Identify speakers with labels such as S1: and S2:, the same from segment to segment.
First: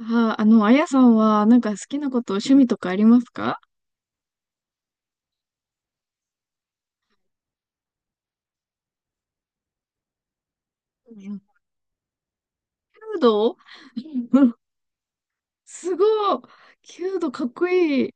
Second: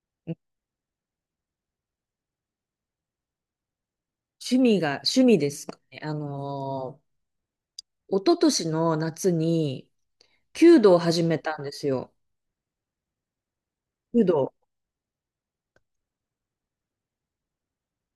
S1: あやさんは、なんか好きなこと、趣味とかありますか？
S2: 趣味が、趣味ですかね。一昨年の夏に、弓道を
S1: う
S2: 始め
S1: ん。
S2: たんですよ。
S1: 弓道。
S2: 弓
S1: う
S2: 道、
S1: ん。 すごい。弓道かっこいい。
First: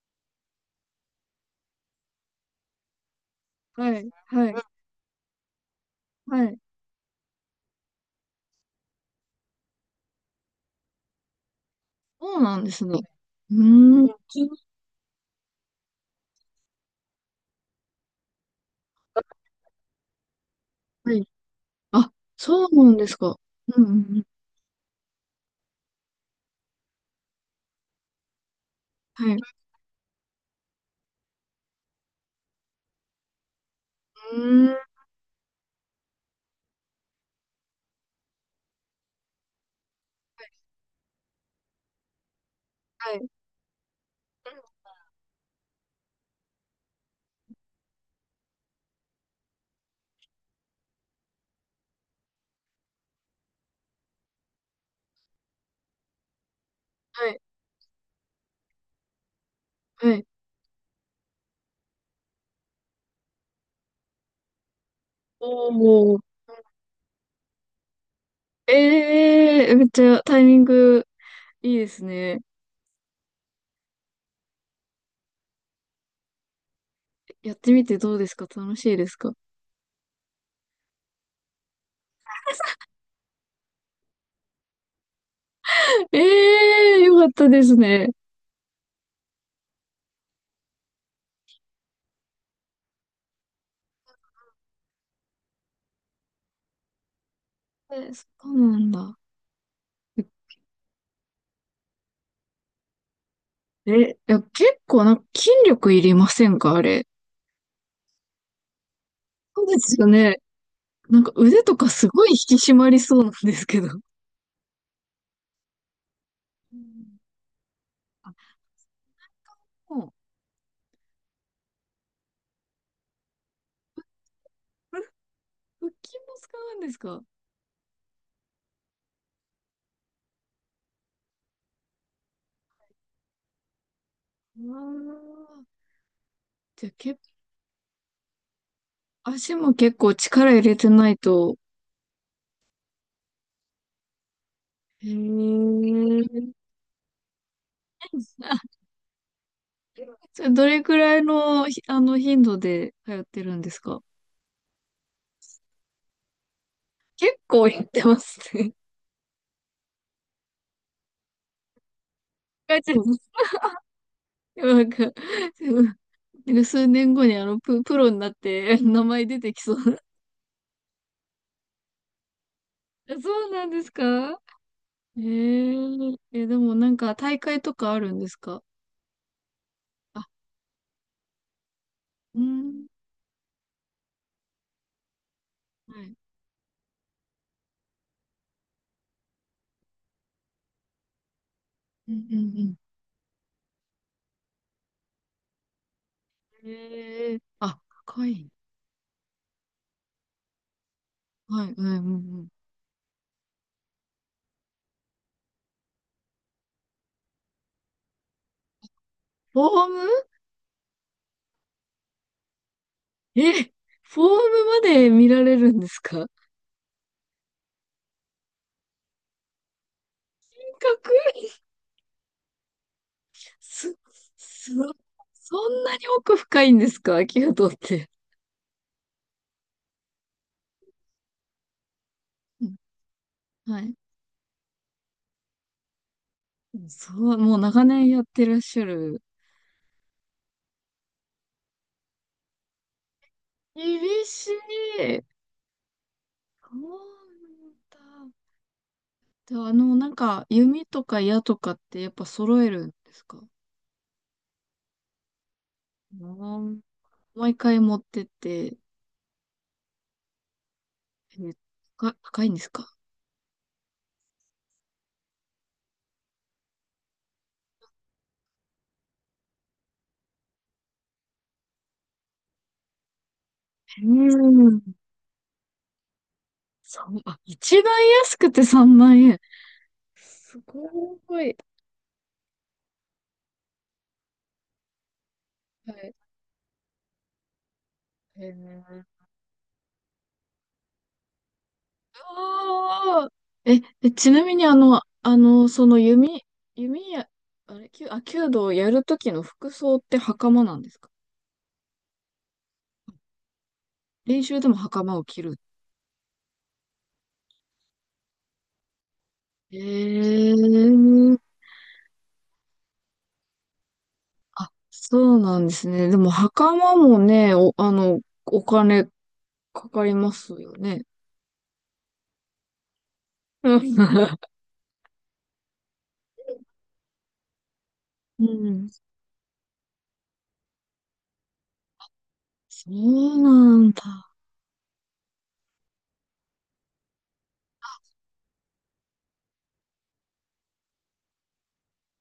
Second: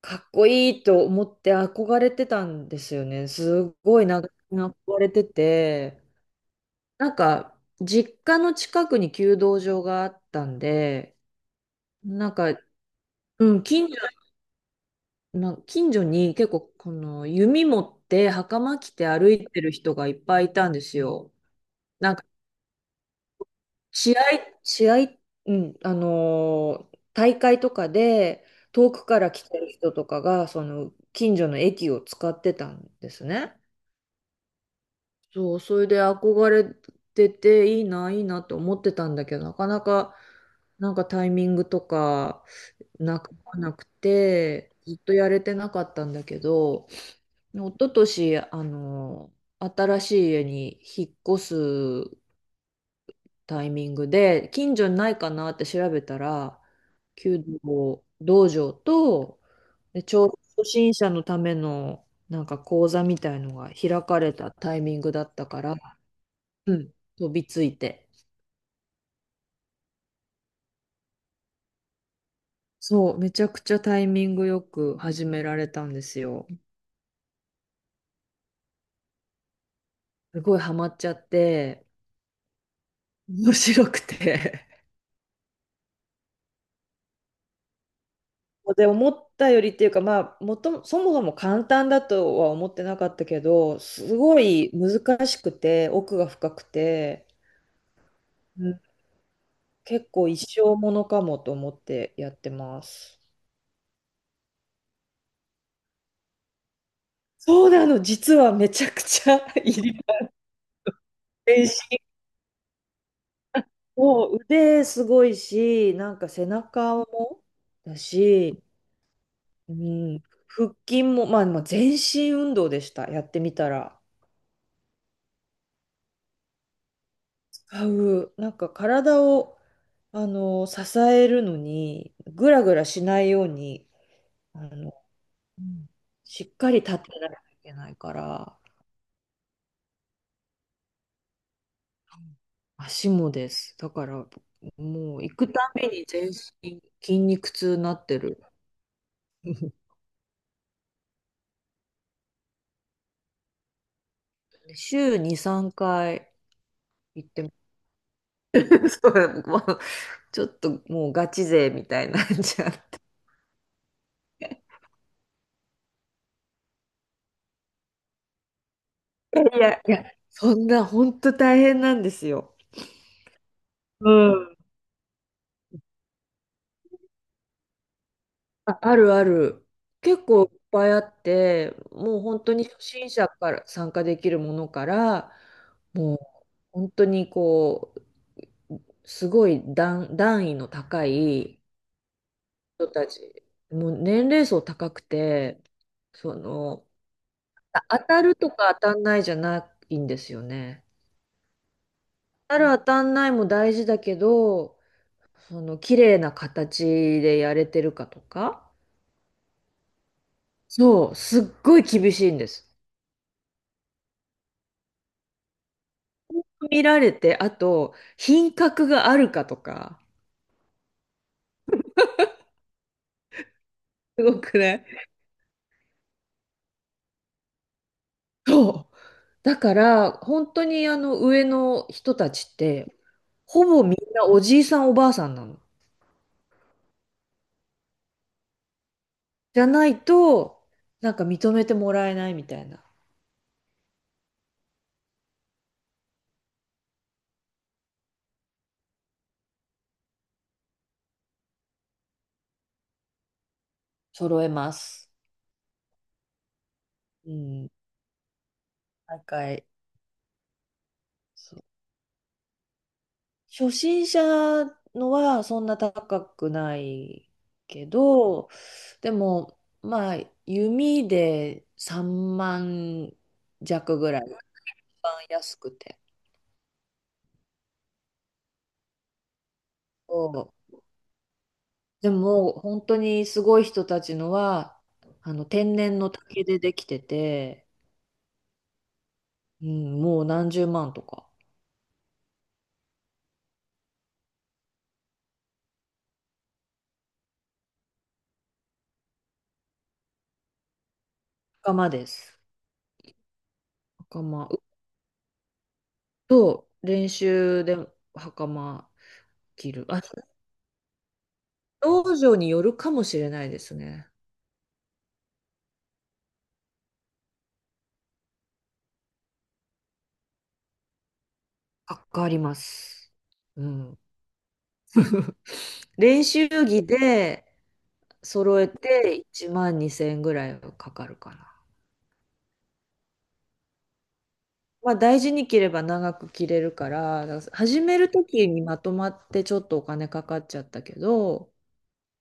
S2: かっこいいと思って憧れてたんですよね。す
S1: は
S2: ごい
S1: い、
S2: 長
S1: はい、
S2: 年憧れてて、
S1: はい。
S2: なんか、実家の近くに弓道場があったんで、な
S1: そ
S2: ん
S1: う
S2: か、
S1: なんですね。
S2: う
S1: う
S2: ん、近所、
S1: ーん。
S2: な近所に結構、この弓持って袴着て歩いてる人がいっぱいいたんです
S1: はい。
S2: よ。
S1: あ、
S2: なんか
S1: そうなんですか？うん、うん、う
S2: 試合、
S1: ん。
S2: 試合、うん、大会とかで遠くか
S1: はい。
S2: ら来
S1: う
S2: てる人とかが、その近所の駅を使ってたんですね。
S1: ーん。
S2: そう、それで憧れてて、いいな、いいなと思ってたんだけど、なかなか、なんかタイミングとか
S1: は
S2: な
S1: い。
S2: くなくて、ずっとやれてなかったんだけど、一昨年、あの新しい家に引っ越すタイミングで、近所にないかなって調べたら、
S1: はい。
S2: 弓道道場と、で、
S1: は
S2: ちょ
S1: い。
S2: うど初心者のためのなんか講座みたいのが開かれたタイミングだったか
S1: お
S2: ら、
S1: ー。
S2: うん、飛びついて。
S1: ええー、めっちゃタイミングいいですね。
S2: そう、めちゃくちゃタイミングよく始められたんですよ。
S1: やってみてどうですか？楽しいですか？
S2: すごいハマっちゃって、面白くて。
S1: ええー、よかったですね。
S2: で、思ったよりっていうか、まあそもそも簡単だとは思ってなかったけど、すごい難しくて奥が深くて、
S1: え、そ
S2: う
S1: うな
S2: ん、
S1: んだ。
S2: 結構一生ものかもと思ってやってます。
S1: え、いや、結構なんか筋力いりませんか、あれ？
S2: そうなの、実はめちゃくちゃ
S1: そう
S2: い
S1: で
S2: り、
S1: すよね。なんか腕
S2: 全
S1: とか
S2: 身、
S1: すごい引き締まりそうなんですけど。
S2: もう腕すごいし、なんか背
S1: う
S2: 中
S1: ん。
S2: もだ
S1: あ、
S2: し、う
S1: もう、
S2: ん、腹筋も、まあ全身運動でした、やってみたら。
S1: これ腹筋も使うんですかあ。
S2: 使う、なんか体を支えるのに、ぐらぐらしないように、あ
S1: あ。
S2: の、うん、しっかり
S1: じゃあ、
S2: 立ってないといけないから、
S1: 足も結構力入れてないと。
S2: 足もです。だから、
S1: へ
S2: もう行くた
S1: え。
S2: めに全身筋肉痛になって る。
S1: あ。 それどれくらいの、ひあの頻度で通ってるんですか？
S2: 週2、3回行っ
S1: 結
S2: てま
S1: 構やってますね。
S2: す。 そう、もうちょっともうガチ勢みたいになっちゃっ
S1: 書いてます。
S2: て。
S1: なんか、なんか、数年後にプロになって名前
S2: い
S1: 出
S2: や
S1: て
S2: い
S1: きそ
S2: や、い
S1: う。
S2: やそんな、本当大変なんですよ。
S1: え、そうなんですか？
S2: うん、
S1: え、でもなんか大会とかあるんですか？
S2: あ、あるある。結
S1: あ、
S2: 構いっぱいあって、もう
S1: う
S2: 本当に初
S1: ん。
S2: 心者から参加できるものから、
S1: は
S2: も
S1: い。
S2: う本当にう、すごい段位の高い
S1: うんうん
S2: 人たち、もう年齢層高くて、そ
S1: うん。
S2: の、
S1: えー、あ、
S2: あ、当
S1: か
S2: た
S1: わい
S2: る
S1: い。
S2: とか当たんないじゃないんですよね。
S1: はい、はい、うんうん。
S2: 当たる当たんないも大事だけど、その綺麗な形でやれてるかとか、
S1: フォーム。
S2: そう、すっごい厳しいんです。
S1: え、フォームまで見られるんですか？かっ
S2: 見られて、あと、品格があるかとか、
S1: こいい。す、
S2: すごく
S1: す、そ
S2: ね。
S1: んなに奥深いんですかアキュって。
S2: そう。だから、本当にあの上の人たちっ
S1: うん。
S2: て、ほ
S1: は
S2: ぼみ
S1: い。
S2: んなおじいさんおばあさんなの。
S1: そう、もう長年やってらっしゃる。
S2: じゃないと、なんか認めてもらえないみたいな。
S1: 厳しい。そうなんだ。では、なんか、弓とか矢とかってやっぱ揃えるんですか？
S2: 揃えます。
S1: うん。
S2: う
S1: 毎
S2: ん。
S1: 回持ってって、
S2: 高い。
S1: え
S2: そう、
S1: か高いんですか？
S2: 初心者のはそんな高くないけど、でも、まあ、弓で3万弱
S1: う
S2: ぐらい。
S1: ーん。
S2: 番安くて。
S1: そう、あ、一番安くて3万円。
S2: そ
S1: すごい。
S2: う、でも本当にすごい人たちのは、あの天
S1: は
S2: 然の
S1: い。
S2: 竹でできてて、
S1: へー
S2: うん、もう何十万とか。
S1: あー。え、え、ちなみにその弓、弓や、あれ、弓あ、弓道をやるときの服装って袴なんですか？
S2: 袴です、
S1: 練
S2: 袴
S1: 習でも袴を着る。
S2: と、練習で袴着る、あ、
S1: ええ。
S2: 道場によるかもしれないですね。
S1: あ、そうなんですね。でも、袴もね、お、あの、お金かかりますよね。
S2: かかります、う
S1: うん。
S2: ん、練習着で
S1: う
S2: 揃え
S1: ん。
S2: て1万2千円ぐらいはかかるかな。
S1: そうなんだ。
S2: まあ、大事に着れば長く着れるから、だから始める時にまとまってちょっとお金かかっちゃったけど、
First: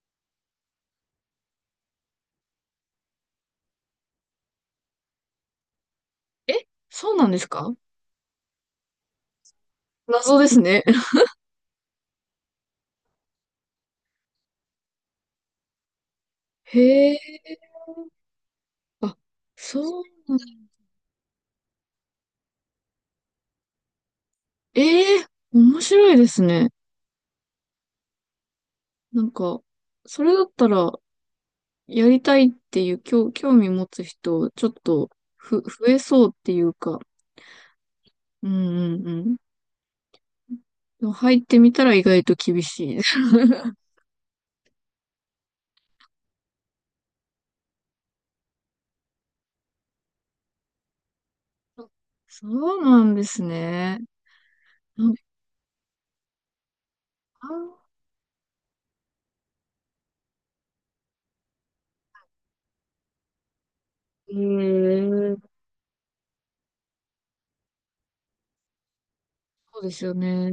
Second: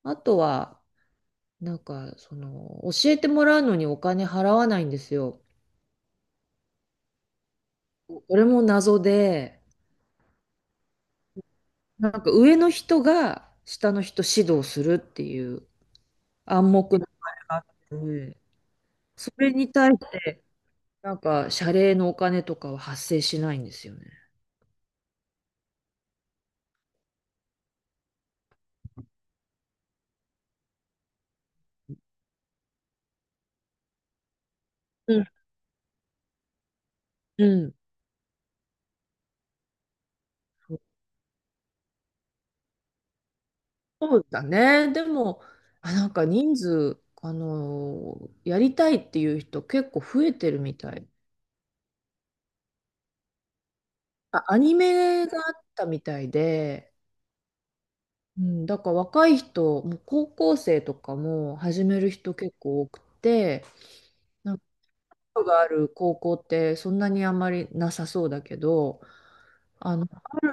S2: あとは、なんか、その、教えてもらうのにお金払わないんですよ。
S1: え、そうなんですか？
S2: これも謎で、
S1: 謎ですね。
S2: なんか上の人が下の人指導するっていう暗黙の
S1: へ
S2: あれがあっ
S1: え。
S2: て、
S1: あ、
S2: それに対し
S1: そうなん
S2: て、
S1: だ。
S2: なんか謝礼のお金とかは発生しないんですよね。
S1: ええ、面白いですね。なんか、それだったら、やりたいっていう、興味持つ人、ちょっと、
S2: うん、
S1: 増えそうっていうか。
S2: うん。
S1: うんうんうん。でも入ってみたら意外と厳しい。
S2: そうだね。でも、あ、なんか人数、やりたいっていう人結構増えてるみたい。
S1: あ、そうなんですね。
S2: あ、アニ
S1: なんか、
S2: メがあったみたいで、うん、だから若い人、もう高校生とかも始める人結構多くて、
S1: え
S2: なんか
S1: ー、
S2: 人がある高校ってそんなにあんまりなさそうだけど、
S1: そうで
S2: あ
S1: す
S2: の、
S1: よね。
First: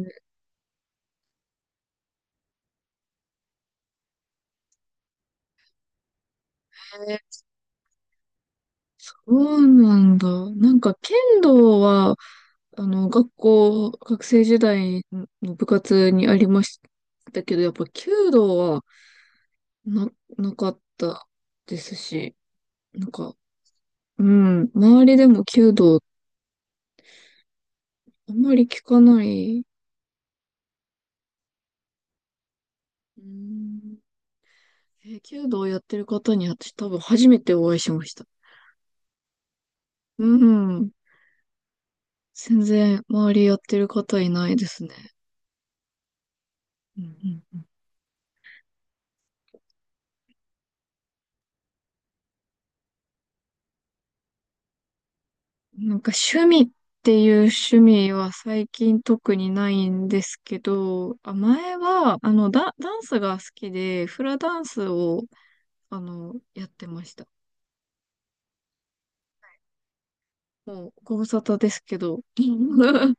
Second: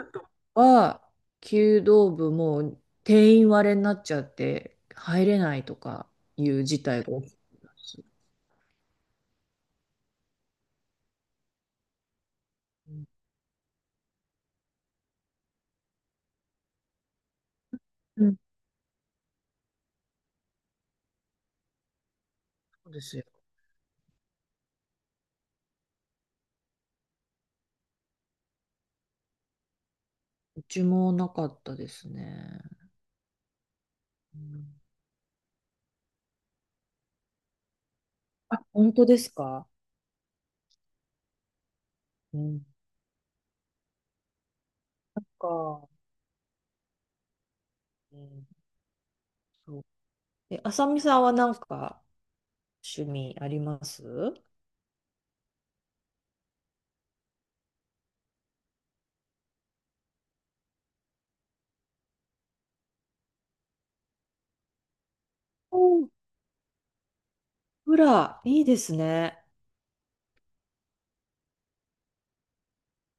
S2: は、弓道部も定員割れになっちゃって入れないとかいう事態が起きてます。
S1: そうなんだ。なんか、剣道は、学生時代の部活にありましたけど、やっぱ、弓道はな、なかったですし、
S2: そうで
S1: なん
S2: すよ。
S1: か、うん、周りでも弓道、あんまり聞かない。
S2: うちもなかったですね。
S1: うん、
S2: うん。
S1: 弓道やってる方に、私多分初めてお会いしました。
S2: あ、本当ですか。
S1: うん。
S2: う
S1: 全
S2: ん
S1: 然周りやってる方いないですね。
S2: か。
S1: うんうん
S2: うん、そう。え、あさみさんはなんか趣味あります？
S1: うん。なんか趣味っていう趣味は最近特にないんですけど、あ、前は、ダンスが好きで、フラダンスを、
S2: お、
S1: やってました。
S2: フラ、いいですね。
S1: もう、ご無沙汰ですけど。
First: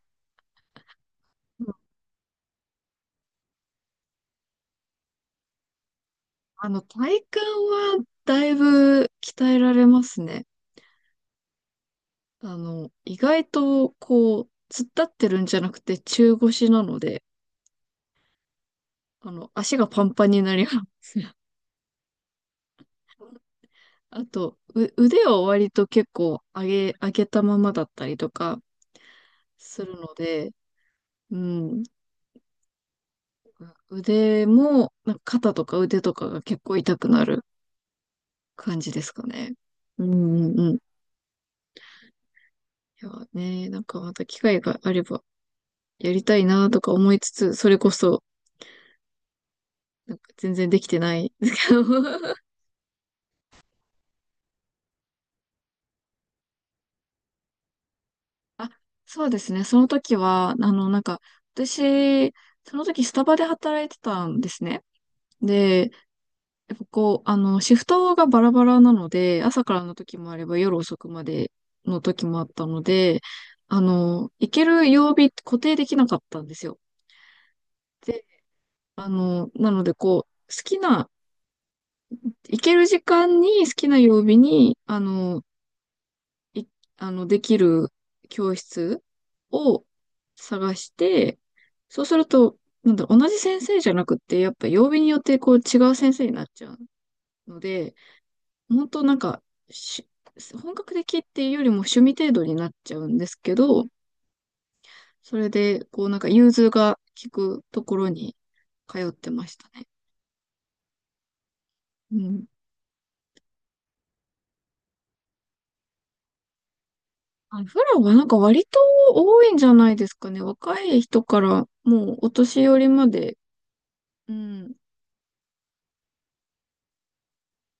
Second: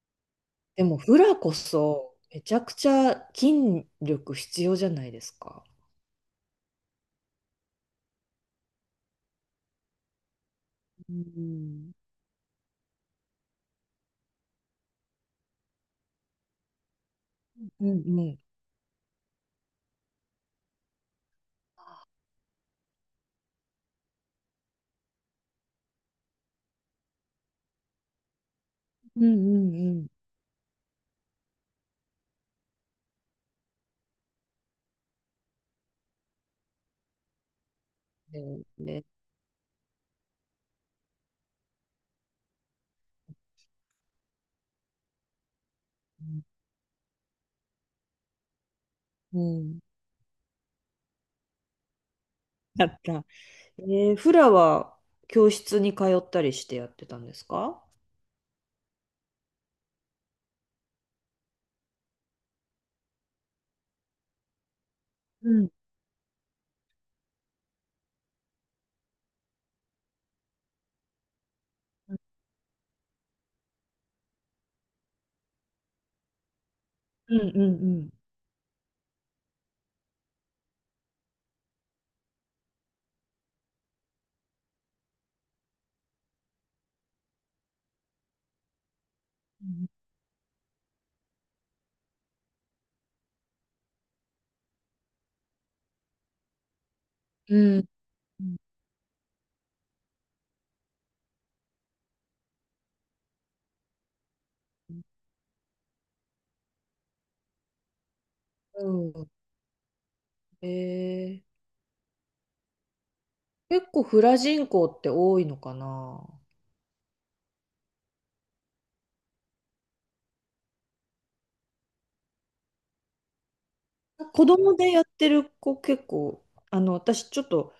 S2: でもフラこそめちゃくちゃ筋力必要じゃないですか。
S1: 体幹はだいぶ鍛えられますね。
S2: うん。
S1: 意外と、こう、突っ立ってるんじゃなくて中腰なので、
S2: うんうん。
S1: 足がパンパンになりますね。あと、腕を割と結構上げたままだったりとか
S2: うんうん
S1: す
S2: う
S1: る
S2: ん。
S1: ので、うん、腕も、なんか肩とか腕とかが結構痛くなる
S2: で、
S1: 感じで
S2: で
S1: すかね。うんうんうん。いやね、なんかまた機会があればやりたいなとか思いつつ、それこそ、
S2: うん。
S1: なんか全然できてないですけど。
S2: だった。えー、フラは教室に通ったりしてやってたんですか？
S1: あ、そうですね。その時は、なんか、私、その時スタバで働いてたんですね。
S2: うん
S1: で、やっぱこう、シフトがバラバラなので、朝からの時もあれば夜遅くまでの
S2: うん
S1: 時もあったので、行ける曜日固定できなかったんですよ。
S2: うん、うん。
S1: で、なのでこう、好きな、行ける時間に好きな曜日に、あの、い、あの、できる教室
S2: う
S1: を
S2: ん。
S1: 探して、そうすると、なんだろう、同じ先生じゃなくって、やっぱ曜日によってこう違う先生になっちゃうので、
S2: うん
S1: 本当なんか、し本格的っていうよりも趣味程度になっちゃうんですけど、それで、こうなんか融通が効くところに
S2: う
S1: 通って
S2: ん。
S1: ましたね。
S2: えー、
S1: うん。
S2: 結構フラ人口って多いのかな？
S1: あ、フラはなんか割と多いんじゃないですかね。若い人からもうお年寄りまで。う
S2: 子
S1: ん。
S2: 供でやってる子結構、あの、私ちょっと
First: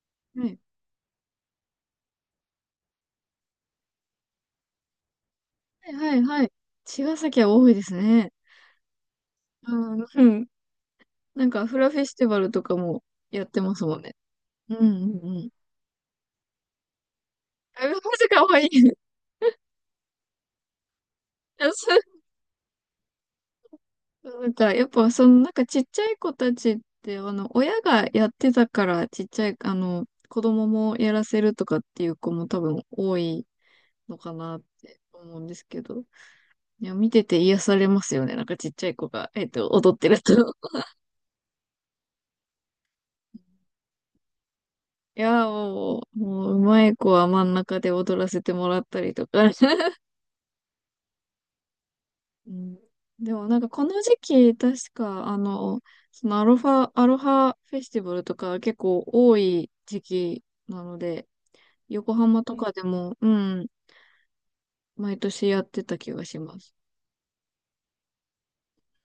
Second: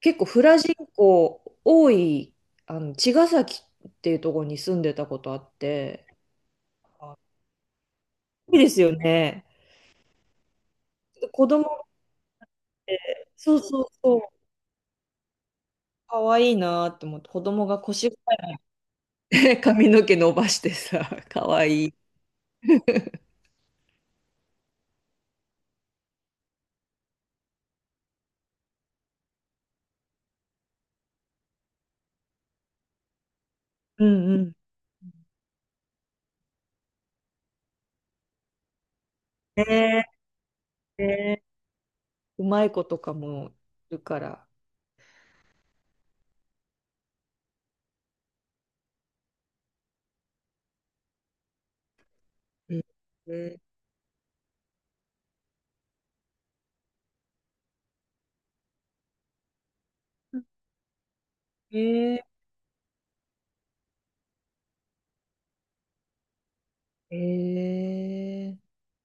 S2: 結構フ
S1: は
S2: ラ
S1: い。
S2: 人口多い、あの、茅ヶ崎っていうところに住んでたことあっ
S1: はい
S2: て、
S1: はいはい。茅ヶ
S2: あ、
S1: 崎は多いですね。
S2: いいですよね。
S1: うん。うん。
S2: 子
S1: なん
S2: 供っ
S1: かフラフェスティバルとかも
S2: て、
S1: やっ
S2: そう
S1: てま
S2: そ
S1: す
S2: う
S1: もんね。
S2: そう、
S1: うんうんうん。
S2: かわいいなと思って、子供 が
S1: あ、マ
S2: 腰が
S1: ジかわいい。
S2: 髪の毛伸ばしてさ、かわいい。
S1: なんか、やっぱ、ちっちゃい子たちって、親がやってたから、ちっちゃい、子供もやらせるとかっていう子も多分多い
S2: う
S1: のか
S2: んうん。
S1: なって思うんですけど、いや、見てて癒されますよね。なんか、ちっちゃい子が、踊っ
S2: ね
S1: てると。
S2: え、ね、うまい子とかもいるから。
S1: いや、もう、うまい子は真ん中で踊らせてもらったりとか。うん、
S2: うん
S1: でも、
S2: う
S1: な
S2: ん、
S1: んか、この時期、確か、アロハフェスティバルとか結構多い時期なので、横
S2: え、
S1: 浜とかでも、うん、毎年やってた気がします。
S2: ええー、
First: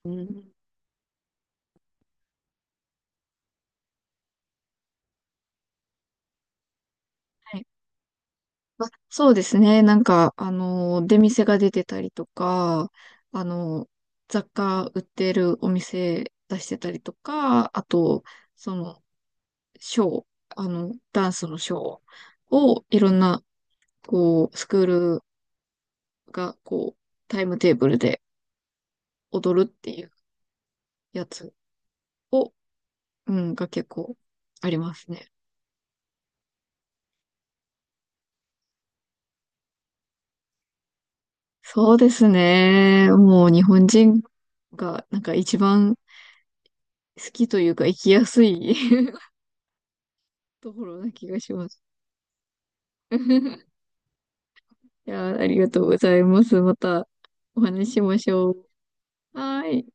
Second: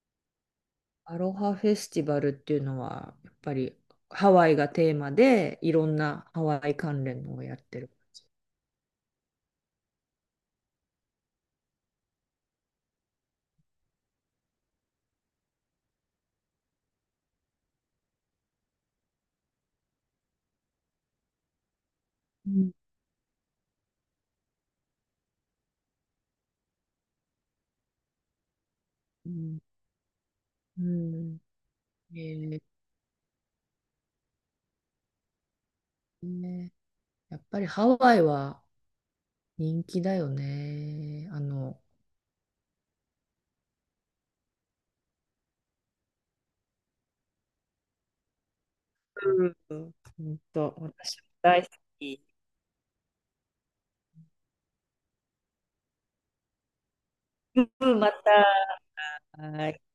S1: うん。
S2: アロハフェスティバルっていうのは、やっぱりハワイがテーマで、いろんなハワイ関連のをや
S1: は
S2: っ
S1: い。
S2: てる感じ。
S1: まあ、そうですね。なんか、出店が出てたりとか、あの、雑貨売ってるお店出してたりとか、あと、その、ショー、あの、ダンスのショー
S2: うん
S1: をいろんな、こう、スクールが、こう、タイムテーブルで
S2: うん
S1: 踊るっていう
S2: う
S1: や
S2: ん。
S1: つ
S2: え
S1: を、
S2: ー、
S1: うん、が結構ありますね。
S2: ね、やっぱりハワイは人気だよね。あの、
S1: そうですね。もう日本人がなんか一番好きというか生きやすい
S2: うん、ほん
S1: と
S2: と、
S1: ころな
S2: 私も
S1: 気がし
S2: 大
S1: ま
S2: 好
S1: す。
S2: き。
S1: いやありがとうございます。またお話し
S2: う
S1: し
S2: ん、ま
S1: まし
S2: た。
S1: ょう。は
S2: はい
S1: い。